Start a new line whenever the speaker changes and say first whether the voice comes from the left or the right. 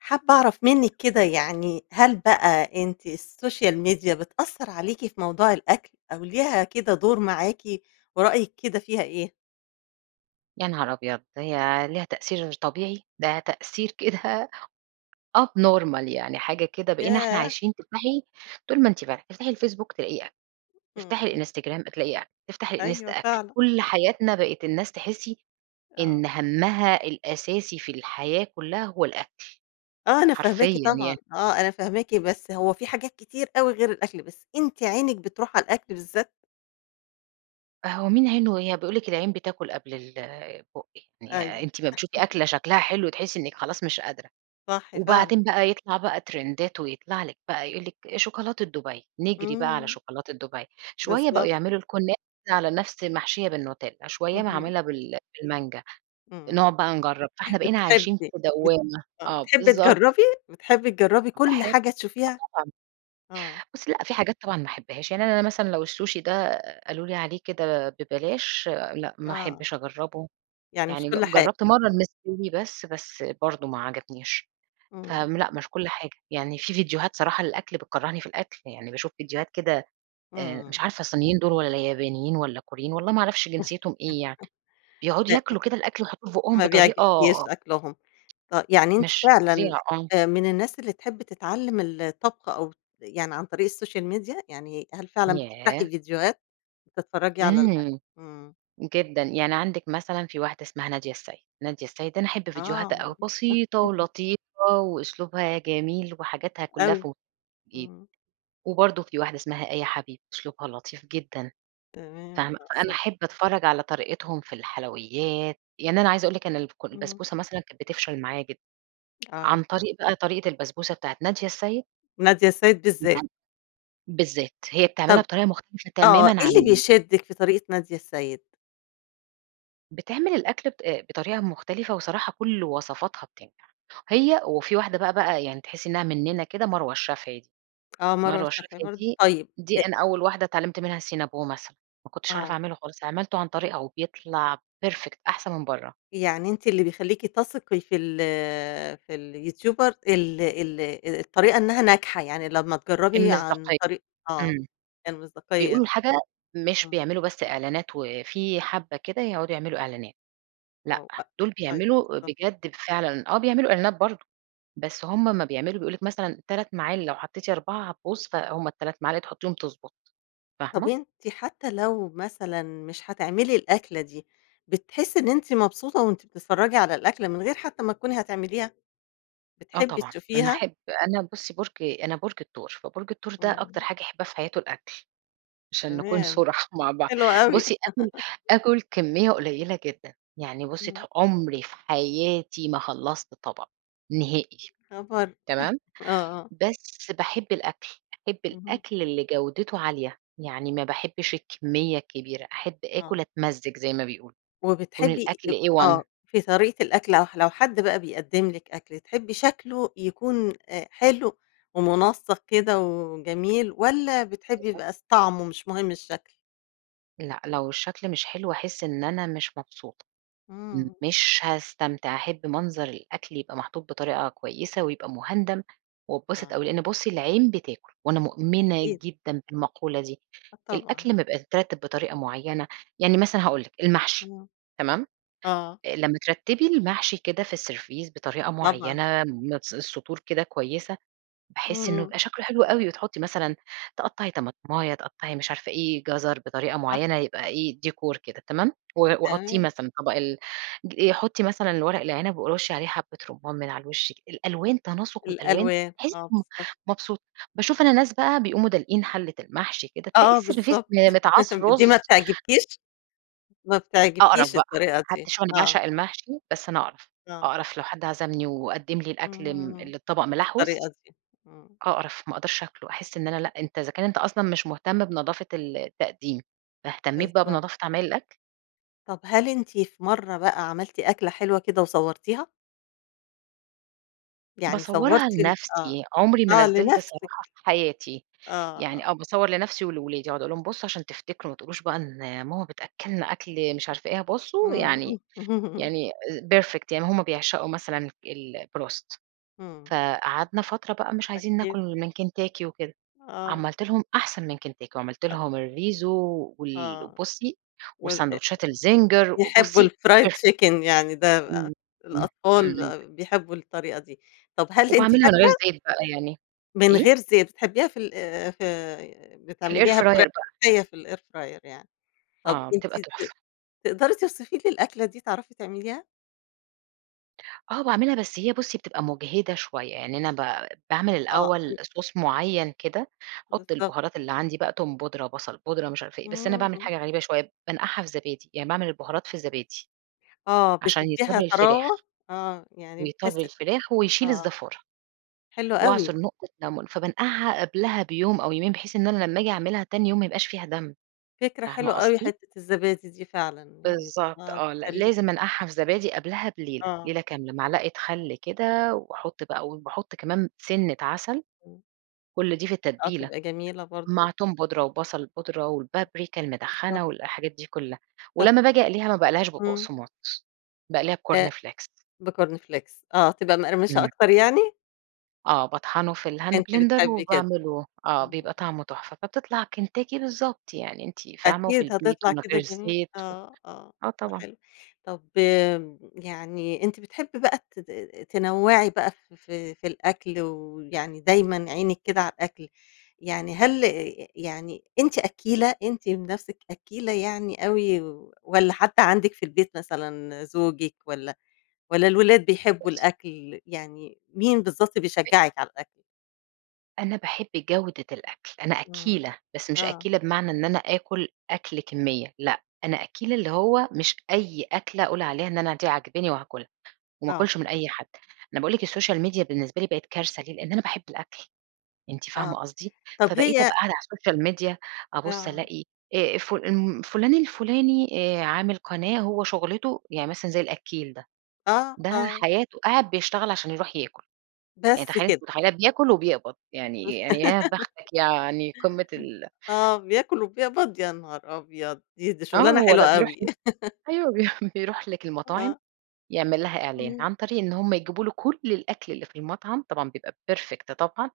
left: حابة أعرف مِنك كده يعني هل بقى أنتِ السوشيال ميديا بتأثر عليكِ في موضوع الأكل، أو ليها كده دور معاكِ ورأيِك كده فيها إيه؟
right: يا نهار أبيض، ده هي ليها تأثير طبيعي؟! ده تأثير كده up
left: امم.
right: normal يعني حاجة كده بقينا إحنا
left: ياه!
right: عايشين تفتحي طول ما أنتِ فاتحة، تفتحي الFacebook تلاقي أكل،
left: امم.
right: تفتحي الInstagram تلاقي أكل، تفتحي
left: أيوه
right: الإنستا أكل.
left: فعلًا.
right: كل حياتنا بقت الناس تحسّي إن
left: آه.
right: همها الأساسي في الحياة كلّها هو الأكل
left: آه أنا فاهماكِ
right: حرفيًا
left: طبعًا
right: يعني.
left: آه أنا فاهماكِ. بس هو في حاجات كتير أوي غير الأكل، بس أنتِ عينِك بتروح على الأكل بالذات؟
right: هو مين عينه هي بيقول لِك العين بتاكل قبل البُق يعني
left: أيوه.
right: أنتِ أما بتشوفي أكلة شكلها حلو تحسّي إنِك خلاص مش قادرة.
left: صح فعلًا.
right: وبعدين بقى يطلع بقى ترندات ويطلع لِك بقى يقول لِك شوكولاتة دبي نجري بقى على
left: امم.
right: شوكولاتة دبي شويّة بقوا
left: بالضب
right: يعملوا الكنافة على نفس محشية بالنوتيلا، شويّة
left: اهم.
right: معمولة بال بالمانجا،
left: امم.
right: نقعد بقى نجرّب. فاحنا بقينا عايشين في
left: بتحبي بت
right: دوامة.
left: آه
right: آه
left: بتحبي
right: بالضب
left: تجربي، بتحبي تجربي كل
right: باحب
left: حاجة
right: آه
left: تشوفيها؟
right: طبعًا.
left: آه.
right: بُصّي لأ في حاجات طبعًا ما أحبهاش، يعني أنا مثلًا لو السوشي ده قالوا لي عليه كده ببلاش لأ، ما
left: آه.
right: أحبش أجربه.
left: يعني مش
right: يعني
left: كل
right: ج
left: حاجة.
right: جرّبت مرّة المستوي بس، بس برضو ما عجبنيش،
left: امم.
right: فم لأ مش كل حاجة، يعني في ڤيديوهات صراحة للأكل بتكرّهني في الأكل. يعني باشوف ڤيديوهات كده آآ مش
left: امم.
right: عارفة صينيين، دول والّا يابانيين والّا كوريين والله ما اعرفش جنسيتهم إيه يعني؟ بيقعدوا
left: ب
right: ياكلوا كده الأكل ويحطوه في بُقهم
left: ما بيعجبكش
right: بطريقة.
left: أكلهم. ط يعني أنت
right: مش زي
left: فعلًا
right: آه.
left: من الناس اللي تحبي تتعلم الطبخ أو يعني عن طريق السوشيال ميديا يعني هل فعلًا
right: ياه!
left: بتفتحي فيديوهات بتتفرجي على الأكل؟
right: امم.
left: امم.
right: جدًا يعني عندك مثلًا في واحدة اسمها نادية السيد، نادية السيد أنا أحب
left: آه،
right: فيديوهاتها أوي
left: معروفة،.
right: بسيطة ولطيفة وأسلوبها جميل وحاجاتها كلّها
left: أوي
right: ف، [unintelligible]
left: امم.
right: وبرضو في واحدة اسمها آية حبيب أسلوبها لطيف جدًا.
left: تمام،
right: فاهمة،
left: آه،
right: فأنا
left: صح.
right: أحب أتفرّج على طريقتهم في الحلويّات، يعني أنا عايزة أقول لِك إن الك
left: اهم.
right: البسبوسة مثلًا كانت بتفشل معايا جدًا،
left: آه.
right: عن طريق بقى طريقة البسبوسة بتاعة نادية السيد
left: نادية السيد بالذات.
right: [unintelligible] ،بالذات هي بتعملها
left: طب
right: بطريقة مختلفة
left: آه.
right: تمامًا
left: إيه اللي
right: عن
left: بيشدك في طريقة نادية السيد؟
right: بتعمل الأكل ب بطريقة مختلفة وصراحة كل وصفاتها بتنجح، هي وفي واحدة بقى بقى يعني تحسي إنها مننا كده، مروة الشافعي دي،
left: آه مروة
right: مروة
left: الشافعي
right: الشافعي
left: برضه،
right: دي
left: طيب
right: دي
left: أ
right: أنا أول واحدة اتعلمت منها الCinnabon مثلًا، ما كنتش أعرف
left: آه.
right: أعمله خالص، عملته عن طريقها وبيطلع perfect أحسن من بره.
left: يعني أنتِ اللي بيخليكِ تثقي في ال في اليوتيوبر ال ال أ الطريقة إنها ناجحة، يعني لما تجربي عن
right: المصداقية،
left: طريق آه،
right: امم،
left: يعني المصداقية، آه.
right: بيقولوا الحاجة مش
left: آه.
right: بيعملوا بس إعلانات، وفي حبة كده يقعدوا يعملوا إعلانات.
left: آه،
right: لأ،
left: وأ
right: دول
left: طيب،
right: بيعملوا
left: بالضبط.
right: بجد فعلًا آه، بيعملوا إعلانات برضه، بس هم امَّا بيعملوا بيقول لِك مثلًا 3 معالق لو حطيتِ 4 هتبوظ فهم 3 معالق تحطيهم تضبط،
left: طب
right: فاهمة؟
left: أنتِ حتى لو مثلًا مش هتعملي الأكلة دي، بتحسي إن أنتِ مبسوطة وأنتِ بتتفرجي على الأكلة من غير حتى ما تكوني هاتعمليها؟
right: آه،
left: بتحبي
right: طبعًا، أنا
left: تشوفيها؟
right: أحب أنا بصي برج أنا برج الثور، فبرج الثور ده أكتر
left: امم.
right: حاجة يحبها في حياته الأكل، عشان نكون
left: تمام،
right: صُرحا مع بعض،
left: حلو أوي.
right: بصي آكل آكل كمية قليلة جدًا يعني بصي ت
left: امم.
right: عمري في حياتي ما خلصت طبق، نهائي،
left: ياخبر!
right: تمام؟
left: آه، آه.
right: بس باحب الأكل، باحب
left: اهم.
right: الأكل اللي جودته عالية، يعني ما باحبش الكمية الكبيرة، أحب آكل،
left: آه.
right: أتمزج- زي ما بيقولوا- يكون
left: وبتحبي
right: الأكل
left: آآ،
right: A
left: آه،
right: one.
left: في طريقة الأكل أو لو حد بقى بيقدم لك أكل تحبي شكله يكون أ حلو ومنسق كده وجميل، والَّا بتحبي يبقى س طعمه مش مهم الشكل؟
right: لأ لو الشكل مش حلو، هاحس إن أنا مش مبسوطة،
left: امم.
right: مش هاستمتع. أحب منظر الأكل يبقى محطوط بطريقة كويسة ويبقى مهندَم واتبسط أوي؛
left: آه.
right: لأن بصي العين بتاكل، وأنا مؤمنة
left: أكيد.
right: جدًا بالمقولة دي.
left: آه، طبعًا.
right: الأكل لما يبقى مترتب بطريقة معينة يعني مثلًا هاقول لِك المحشي،
left: آه،
right: تمام،
left: آه.
right: آآ، لما ترتبي المحشي كده في السرفيس بطريقة
left: طبعًا.
right: معينة بنَفس السطور كده كويسة، باحس إنه
left: امم.
right: يبقى شكله حلو أوي وتحطي مثلًا تقطَّعي طماطماية، تقطَّعي مش عارفة إيه، جزر بطريقة
left: صح،
right: معينة، يبقى
left: صح.
right: إيه، ديكور كده تمام، و وحُطيه
left: تمام.
right: مثلًا طبق ال ج حطِّي مثلًا الورق العنب ورُشِّي عليه حبة رمان من على الوش كده، الألوان تناسق الألوان
left: الألوان،
right: تحسِّي
left: آه
right: إم م
left: بالضبط.
right: مبسوطة. باشوف أنا ناس بقى بيقوموا دالقين حلّة المحشي كده، تلاقي
left: آه،
right: السرفيس
left: بالضبط،
right: متعاص
left: دي ما
right: رز.
left: بتعجبكيش؟ ما
right: أقرَف
left: بتعجبكيش
right: بقى،
left: الطريقة
right: حتى
left: دي.
right: شوفي أنا
left: آه.
right: باعشق المحشي، بس أنا أقرف.
left: آه.
right: أقرف لو حد عزمني وقدم لي الأكل ال
left: اهم،
right: اللي الطبق
left: بالطريقة
right: مِلحوِس،
left: دي. امم.
right: أقرَف، ما أقدرش آكله، أحس إن أنا
left: ط
right: لأ أنت إذا كان أنت أصلًا مش مهتم بنضافة التقديم، فاهتميت بقى
left: بالضبط.
right: بنظافة عمايل الأكل؟
left: طب هل أنتِ في مرة بقى عملتِ أكلة حلوة كده وصورتيها؟ يعني
right: باصورها
left: صورتي ال آه،
right: لنفسي، عمري ما
left: آه
right: نزلت
left: لنفسِك.
right: صراحة في حياتي،
left: آه،
right: يعني
left: آه.
right: آه، باصور لنفسي ولولادي بأقعد أقول لهم بصوا عشان تفتكروا، ما تقولوش بقى إن ماما بتأكلنا أكل مش عارفة إيه، بصوا
left: امم.
right: يعني يعني perfect يعني هم بيعشقوا مثلًا ال الBroast
left: امم.
right: فقعدنا فترة بقى مش عايزين
left: أكيد.
right: ناكل من كنتاكي وكده،
left: آه.
right: عَملت لهم أحسن من كنتاكي، وعَملت
left: أ
right: لهم الRiso و وال
left: آه،
right: وبُصي
left: وال أ
right: وساندوتشات الZinger
left: بيحبوا
right: وبُصي
left: الfried
right: perfect
left: chicken يعني ده ال
right: وأ امم،
left: الأطفال
right: امم.
left: بيحبوا الطريقة دي، طب هل أنتِ
right: وباعملها من غير
left: فاكرة
right: زيت بقى يعني
left: من
right: إيه؟
left: غير زيت، بتحبيها في ال آآ، في
right: في الair
left: بتعمليها
right: fryer
left: بطريقة
right: بقى.
left: صحية في الair fryer يعني، طب
right: آه، بتبقى
left: أنتِ ت
right: تحفة.
left: تقدري توصفي لي الأكلة دي؟ تعرفي تعمليها؟
right: آه، باعملها، بس هي بُصي بتبقى مُجهِدة شوية، يعني أنا ب باعمل
left: آه، أ
right: الأول صوص معيّن كده، باحُط
left: بالضبط.
right: البهارات اللي عندي بقى توم بودرة، بصل بودرة، مش عارف ايه، بس أنا
left: امم،
right: باعمل
left: امم.
right: حاجة غريبة شوية، بانقعها في زبادي، يعني باعمل البهارات في زبادي،
left: آه،
right: عشان
left: بتديها
right: يطرّي الفراخ،
left: طراوة، آه، يعني
right: بيطرّي
left: بتحسي
right: الفراخ، ويشيل
left: آه،
right: الزفارة،
left: حلو أوي.
right: واعصُر نقطة لمون، فبانقعها قبلها بيوم أو يومين، بحيث إن أنا لما أجي أعملها تاني يوم ما يبقاش فيها دم،
left: فكرة
right: فاهمة
left: حلوة أوي
right: قصدي؟
left: حتّة الزبادي دي فعلًا، يعني
right: بالضبط،
left: آه،
right: آه، ل
left: تخلي
right: لازم أنقعها في زبادي قبلها بليلة،
left: آه.
right: ليلة كاملة، معلقة خل كده، وأحط بقى وباحط كمان سِنّة عسل،
left: امم.
right: كل دي في
left: آه
right: التتبيلة،
left: تبقي جميلة برضه.
right: مع توم بودرة، وبصل بودرة، والبابريكا
left: بالضبط.
right: المدخنة، والحاجات دي كلها،
left: طب
right: ولما باجي أقليها ما باقليهاش
left: امم.
right: ببقسماط باقليها
left: أ
right: بCorn Flakes
left: بCorn Flakes آه، تبقى مقرمشة
right: امم.
left: أكتر يعني؟
right: آه، باطحنه في الhand
left: أنتِ
right: blender
left: بتحبي كده.
right: وباعمله، آه،
left: امم، آه.
right: بيبقى طعمه تحفة، فبتطلع كنتاكي بالضبط يعني، أنتِ فاهمة، وفي
left: أكيد،
right: البيت،
left: هتطلع
right: ومن
left: كده
right: غير
left: جميلة،
right: زيت، و
left: آه، آه
right: آه
left: بقى
right: طبعًا.
left: حلو، طب آآ، يعني أنتِ بتحبي بقى ت ت تنوعي بقى في في في الأكل ويعني دايمًا عينِك كده على الأكل يعني هل ي يعني أنتِ أكّيلة أنتِ بنفسِك أكّيلة يعني أوي، والَّا حد عندِك في البيت مثلًا زوجِك والَّا والَّا الولاد بيحبوا
right: بصي
left: الأكل يعني مين بالضبط
right: أ
left: بيشجّعِك على الأكل؟
right: أنا باحب جودة الأكل، أنا
left: امم،
right: أكّيلة، بس مش
left: آه.
right: أكّيلة بمعنى إن أنا آكل أكل كمية، لأ، أنا أكّيلة اللي هو مش أي أكلة أقول عليها إن أنا دي عاجباني وهاكلها، وما
left: آه.
right: آكلش من أي حد، أنا باقول لِك
left: [unintelligible]
right: الSocial Media بالنسبة لي بقت كارثة ليه؟ لأن أنا باحب الأكل، أنتِ
left: آه،
right: فاهمة قصدي،
left: طب
right: فبقيت
left: هي
right: أبقى قاعدة على الSocial Media، أبص
left: آه.
right: ألاقي آآ، فل فلان الفلاني آآ، عامل قناة هو شغلته يعني مثلًا زي الأكّيل ده،
left: آه،
right: ده
left: آه.
right: حياته قاعد بيشتغل عشان يروح ياكل، يعني
left: بس
right: تخيلي أنتِ
left: كده.
right: متخيلة بياكل وبيقبض، يعني يعني يا بختك يعني قمة ال
left: آه، بياكل وبيقبض يا نهار أبيض، دي دي
right: آه،
left: شغلانة
right: هو
left: حلوة
right: لأ بيروح
left: أوي.
right: أيوه بيروح لِك المطاعم
left: آه.
right: يعمل لها إعلان،
left: إمم.
right: عن طريق إن هم يجيبوا له كُل الأكل اللي في المطعم، طبعًا بيبقى perfect طبعًا،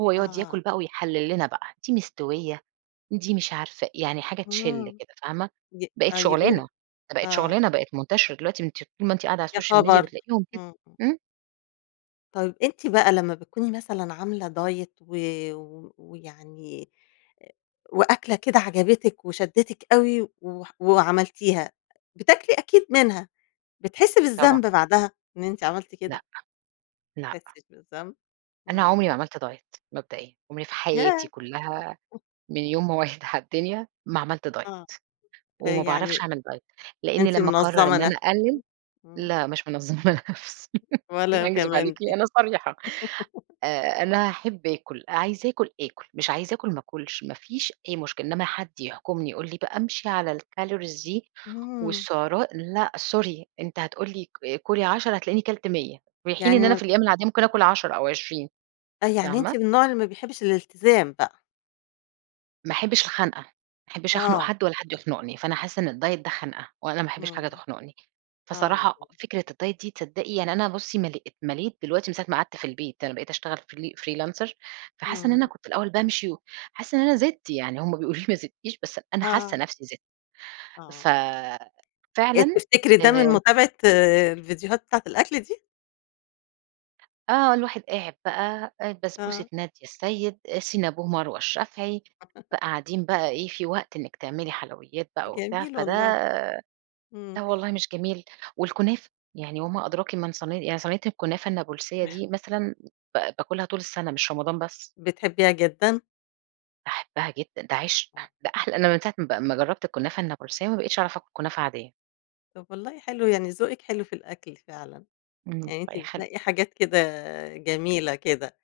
right: هو يقعد
left: آه.
right: ياكل بقى ويحلّل لنا بقى، دي مستوية دي مش عارفة يعني حاجة تشلّ
left: آمم،
right: كده فاهمة،
left: ج
right: بقِت
left: آه
right: شغلانة،
left: يقول
right: دي بقت
left: آه.
right: شغلانة، بقِت منتشرة دلوقتي أنتِ طول ما أنتِ قاعدة على
left: يا
right: الSocial Media
left: خبر!
right: بتلاقيهم كده،
left: امم، امم.
right: إمم.
left: طيب أنتِ بقى لمّا بتكوني مثلًا عاملة دايت و ويعني وأكلة كده عجبتك وشدتك أوي وح وعملتيها، بتاكلي أكيد منها، بتحسّي
right: طبعًا.
left: بالذنب بعدها إن أنتِ عملتِ
right: لأ.
left: كده؟
right: لأ.
left: بتحسيش بالذنب.
right: أنا عمري
left: امم.
right: ما عملت دايت مبدئيًا عمري في حياتي
left: ياه!
right: كلّها من يوم ما وعيت على الدنيا ما عملت دايت
left: آه، آآ
right: وما باعرفش
left: يعني
right: أعمل دايت لأني
left: أنتِ
right: لمّا أقرر
left: منظمة
right: إن أنا
left: نفسك.
right: أقلل
left: امم.
right: لأ، مش منظمة نفسي،
left: ولا
right: أكذب عليكِ
left: كمان دي.
right: أنا صريحة آآ، أنا أحب آكل عايزة أَكل، أكل، مش عايزة أكل ما أكلش، ما فيش أي مشكلة إنّما حد يحكمني يقول لي بقى أمشي على الcalories دي
left: امم.
right: والسعرات، لأ، سوري أنت هتقول لي كُلي 10 هتلاقيني كلت 100 في حين
left: يعني
right: إن أنا
left: ما ب
right: في الأيّام العاديّة ممكن أكل 10 أو 20
left: آه، يعني أنتِ
right: فاهمة؟
left: من النوع اللي ما بيحبش الإلتزام بقى؟
right: ما أحبش الخنقة، ما أحبش أخنق
left: آه.
right: حد والّا حد يخنقني، فأنا حاسّة إن الدايت ده خنقة وأنا ما أحبش حاجة
left: امم.
right: تخنقني.
left: آه.
right: فصراحة فكرة الدايت دي تصدقي يعني أنا بُصّي مليت مليت دلوقتي من ساعة ماقعدت في البيت أنا بقيت أشتغل فري فريلانسر فحاسة إن أنا
left: امم.
right: كنت الأوّل بأمشي حاسّة إن أنا زِدت، يعني هم بيقول لي ما زدتيش بس أنا حاسّة
left: آه.
right: نفسي زِدت
left: آه.
right: ف
left: آآ
right: فعلًا
left: تفتكري ده من
right: آآ
left: متابعة آآ، الفيديوهات بتاعة الأكل دي؟
right: آه، الواحد قاعد بقى، آآ، بسبوسة
left: آه.
right: نادية السيد، Cinnabon مروة الشافعي، بقى قاعدين بقى إيه، في وقت إنّك تعملي حلويّات بقى وبتاع
left: جميل
right: فده
left: والله، إمم.
right: لا الله مش جميل. والكنافة، يعني وما
left: أ
right: أدراكِ من صين يعني صينية الكُنافة النابلسية دي، مثلًا ب باكلها طول السنة، مش رمضان بس.
left: بتحبيها جدًا.
right: باحبها جدًا، ده عشق،
left: آه.
right: ده أحلى أنا من ساعة ما ب ما جرّبت الكُنافة النابلسية، ما بقيتش أعرف أكل كنافة عاديّة.
left: طب والله حلو، يعني ذوقِك حلو في الأكل فعلًا،
right: إمم،
left: يعني أنتِ
right: الله يخليكِ.
left: بتنقي حاجات كده جميلة كده.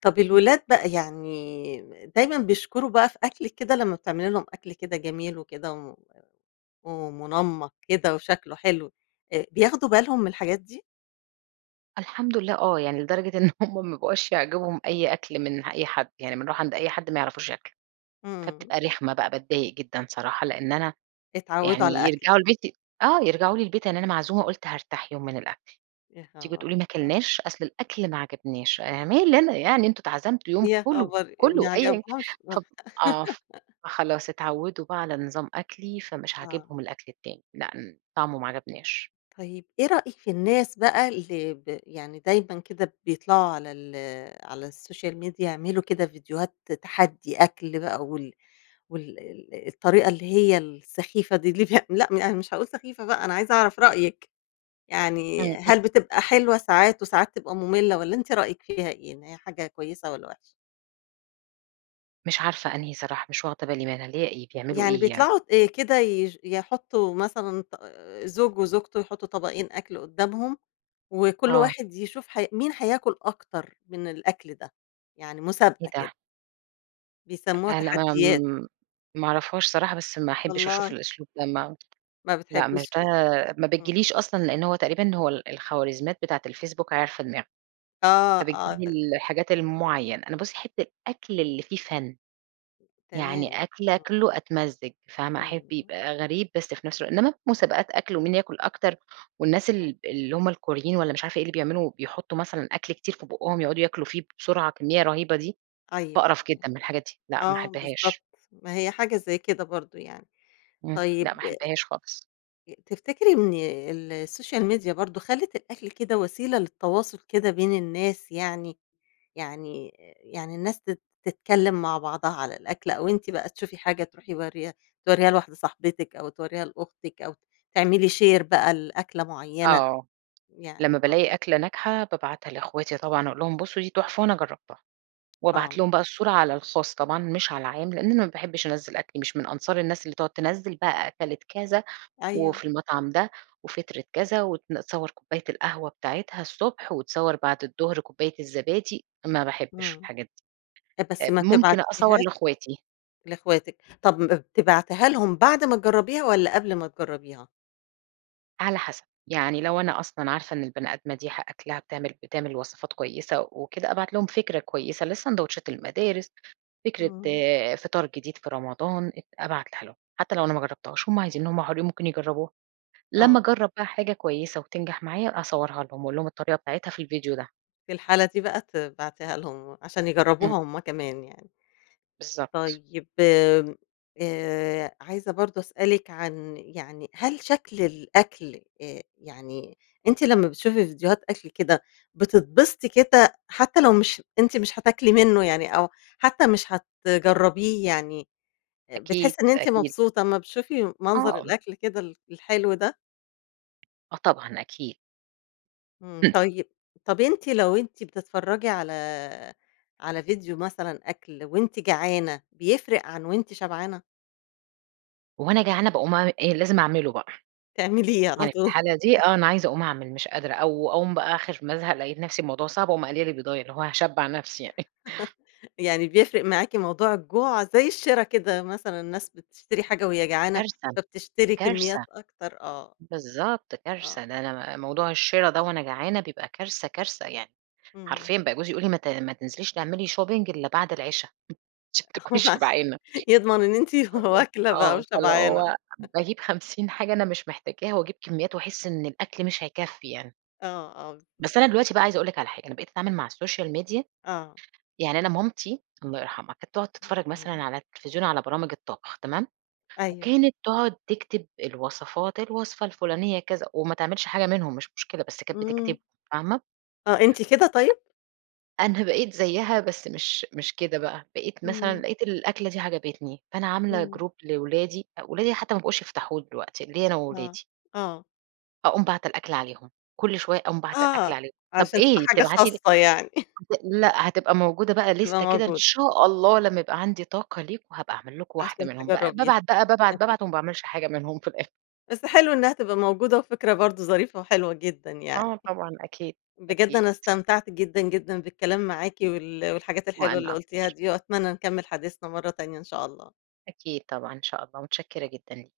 left: طب
right: امم.
left: الولاد بقى، يعني دايمًا بيشكروا بقى في أكلِك كده لمّا بتعملي لهم أكل كده جميل وكده و ومنمّق كده وشكله حلو، آآ، بياخدوا بالهم من الحاجات دي؟
right: الحمد لله آه، يعني لدرجة إن همّ ما بقوش يعجبهم أي أكل من ح أي حد يعني بنروح عند أي حد، ما يعرفوش ياكلوا،
left: إمم.
right: فبتبقى رخمة بقى باتضايق جدًا صراحة. لأن أنا
left: اتعودوا على
right: يعني
left: أكلِك.
right: يرجعوا البيت ي آه، يرجعوا
left: امم.
right: لي البيت، يعني أنا معزومة قلت هارتاح يوم من الأكل،
left: يا
right: تيجوا
left: خبر!
right: تقولوا ما
left: آه.
right: اكلناش! أصل الأكل ما عجبناش، أنا مالي أنا يعني، أنتم أتعزمتوا يوم
left: يا
right: كلوا،
left: خبر!
right: كلوا،
left: ما
right: أيًا كان
left: عجبهمش. مخ
right: ف آه، فخلاص اتعودوا بقى على نظام أكلي، فمش
left: آه.
right: عاجبهم الأكل التاني، لأ، امم، طعمه ما عجبناش.
left: طيب، إيه رأيك في الناس بقى اللي ب يعني دايمًا كده بيطلعوا على ال على الSocial Media يعملوا كده فيديوهات تحدّي أكل بقى، وال وال ال الطريقة اللي هي السخيفة دي اللي بي لأ، يعني مش هاقول سخيفة بقى، أنا عايزة أعرف رأيك، يعني
right: إمم،
left: هل بتبقى
right: [unintelligible]
left: حلوة ساعات وساعات تبقى مملة، والّا أنتِ رأيك فيها إيه؟ إن هي حاجة كويسة والَّا وحشة؟
right: مش عارفة أنهي صراحة، مش واخدة بالي منها، اللي هي إيه، بيعملوا
left: يعني
right: إيه يعني؟
left: بيطلعوا آآ كده يش يحطوا مثلًا ط زوج وزوجته يحطوا طبقين أكل قدامهم وكُل
right: آه.
left: واحد يشوف ح مين هياكل أكتر من الأكل ده، يعني
right: إيه
left: مسابقة
right: ده؟!
left: كده. بيسموها
right: أ لا
left: تحديّات.
right: آمم مأعرفهاش صراحة، بس ما أحبش أشوف
left: والله!
right: الأسلوب ده ما
left: ما
right: لأ مش
left: بتحبيش
right: ده
left: كده.
right: ما
left: إمم.
right: بتجيليش أصلًا، لأن هو تقريبًا هو الخوارزميات بتاعة الFacebook عارفة دماغي.
left: آه
right: فبتجيب
left: آه ط
right: لي الحاجات المعيّنة، أنا بُصي أحب الأكل اللي فيه فَنّ،
left: تمام
right: يعني أكْل
left: آه.
right: آكله أتمزّج، فاهمة؟
left: امم،
right: أحب
left: آه.
right: يبقى غريب بس في نفس الوقت إنّما مسابقات أكْل و مين ياكل أكتر، والناس
left: آه.
right: ال اللي هُم الكوريين وألّا مش عارفة إيه اللي بيعملوا بيحطوا مثلًا أكل كتير في بُقهم يقعدوا ياكلوا فيه بسرعة بكميّة رهيبة دي؛
left: أيوه
right: باقرف
left: أيوه،
right: جدًا من الحاجات دي لأ ما
left: آه بالضبط
right: أحبهاش.
left: ما هي حاجة زي كده برضو يعني.
right: إمم، لأ
left: طيب
right: ما أحبهاش خالص.
left: آآ تفتكري إن السوشيال ميديا برضو خلّت الأكل كده وسيلة للتواصل كده بين الناس، يعني يعني يعني الناس تت تتكلم مع بعضها على الأكل أو أنتِ بقى تشوفي حاجة تروحي مُورّياها تورّيها لواحدة صاحبتِك، أو تورًيها لأختِك، أو تعملي شير بقى لأكلة معينة؟
right: آه،،
left: يعني
right: لمّا بالاقي أكْلة ناجحة بابعتها لأخواتي طبعًا، أقول لهم بُصوا دي تُحفة وأنا جرّبتها،
left: .آه.
right: وأبعت لهم بقى الصورة على الخاص طبعًا مش على العام؛ لأن أنا ما باحبش أنزّل أكْلي، مش من أنصار الناس اللي تقعد تنزّل بقى أكَلِت كذا
left: أيوه.
right: وفي المطعم ده وفطرِت كذا، وتصوّر كُوباية القهوة بتاعتها الصبح وتصوّر بعد الضهر كُوباية الزبادي، ما باحبش
left: إمم،
right: الحاجات دي.
left: ت بس
right: طب،
left: ما
right: ممكن أصور
left: تبعتيهاش
right: لأخواتي.
left: لأخواتِك، طب م بتبعتيها لهم بعد ما تجرّبيها والَّا قبل ما تجرّبيها؟
right: على حسب يعني لو أنا أصلًا عارفة إن البني آدمة دي حا أكلها بتعمل بتعمل وصفات كويسة وكده أبعت لهم فكرة كويسة لساندويتشات المدارس، فكرة
left: امم.
right: فطار جديد في رمضان، أت أبعتها لهم حتى لو أنا ما جربتهاش، هم عايزين هم حُرين ممكن يجربوها،
left: آه.
right: لما أجرب بقى حاجة كويسة وتنجح معايا أصورها لهم وأقول هم الطريقة بتاعتها في الفيديو ده.
left: في الحالة دي بقى تبعتيها لهم عشان
right: إمم.
left: يجربوها هم كمان يعني.
right: بالضبط.
left: طيب آآ، عايزة برضه أسألِك عن يعني هل شكل الأكل آآ يعني أنتِ لما بتشوفي فيديوهات أكل كده بتتبسطي كده حتى لو مش أنتِ مش هتاكلي منه يعني أو حتى مش هتجربيه يعني آآ بتحسي
right: أكيد،
left: إن أنتِ
right: أكيد.
left: مبسوطة أمّا بتشوفي
right: آه
left: منظر
right: امم.
left: الأكل كده ال الحلو ده؟
right: آه طبعًا أكيد.
left: امم طيب، طب أنتِ لو أنتِ بتتفرجي على على فيديو مثلًا أكل وأنتِ جعانة بيفرق عن وأنتِ شبعانة؟
right: وأنا جعانة باقوم أعمل إيه، لازم أعمله بقى،
left: تعمليه على
right: يعني في
left: طول
right: الحالة دي آه أنا عايزة أقوم أعمل مش قادرة، أو أقوم بقى آخر ما أزهق لقيت نفسي الموضوع صعب أقوم أقلي لي بيضاية اللي هو هاشبع نفسي يعني.
left: يعني بيفرق معاكِ موضوع الجوع زي الشرا كده مثلًا الناس بتشتري حاجة وهي جعانة
right: كارثة،
left: فبتشتري
right: كارثة
left: كميات أكتر آه،
right: بالضبط
left: آه.
right: كارثة، ده أنا ب موضوع الشرا ده وأنا جعانة بيبقى كارثة، كارثة. يعني
left: امم.
right: حرفيًا بقى جوزي يقول لي: "ما ت ما تنزليش تعملي shopping إلا بعد العِشا عشان تكوني
left: عش
right: شبعانة"
left: يضمن إن أنتِ
right: والله،
left: واكلة بقى
right: آه فاللي
left: وشبعانة
right: هو باجيب 50 حاجة أنا مش محتاجاها واجيب كميات وأحس إن الأكل مش هيكفي يعني.
left: آه، آه
right: بس
left: بالضبط
right: أنا دلوقتي بقى عايزة أقول لك على حاجة، أنا بقيت أتعامل مع السوشيال ميديا
left: آه.
right: يعني أنا مامتي- الله يرحمها- كانت تقعد
left: الله
right: تتفرج مثلًا
left: يرحمها.
right: على التلفزيون على برامج الطبخ تمام؟
left: أيوه.
right: وكانت تقعد تكتب الوصفات الوصفة الفلانية كذا وما تعملش حاجة منهم مش مشكلة بس كانت
left: امم.
right: بتكتبهم فاهمة؟
left: آه أنتِ كده طيب؟
right: أنا بقيت زيها بس مش مش كده بقى، بقيت مثلًا
left: امم.
right: لقيت الأكلة دي عجبتني فأنا عاملة
left: امم.
right: جروب لأولادي، أولادي حتى ما بقوش يفتحوه دلوقتي، ليّا أنا
left: آه،
right: وأولادي.
left: آه.
right: أقوم باعتة الأكل عليهم، كل شوية أقوم باعتة الأكل
left: آه
right: عليهم، طب
left: عشان تبقى
right: ايه
left: حاجة
right: بتبعتي ليه؟
left: خاصة يعني
right: هت لأ هتبقى موجودة بقى
left: تبقى
right: ليستة كده إن
left: موجودة.
right: شاء الله لما يبقى عندي طاقة ليكم هابقى أعمل لكم واحدة
left: عشان
right: منهم بقى، ب
left: تجربيها
right: بابعت بقى بابعت بابعت وما باعملش حاجة منهم في الأخر
left: بس حلو إنها تبقى موجودة وفكرة برضه ظريفة وحلوة جدًا يعني،
right: آه طبعًا أكيد،
left: بجد
right: أكيد.
left: أنا استمتعت جدًا جدًا بالكلام معاكِ وال والحاجات الحلوة
right: وأنا
left: اللي قُلتيها
right: أكتر.
left: دي وأتمنى نكمل حديثنا مرة تانية إن شاء الله.
right: أكيد طبعًا إن شاء الله متشكرة جدًا ليكِ.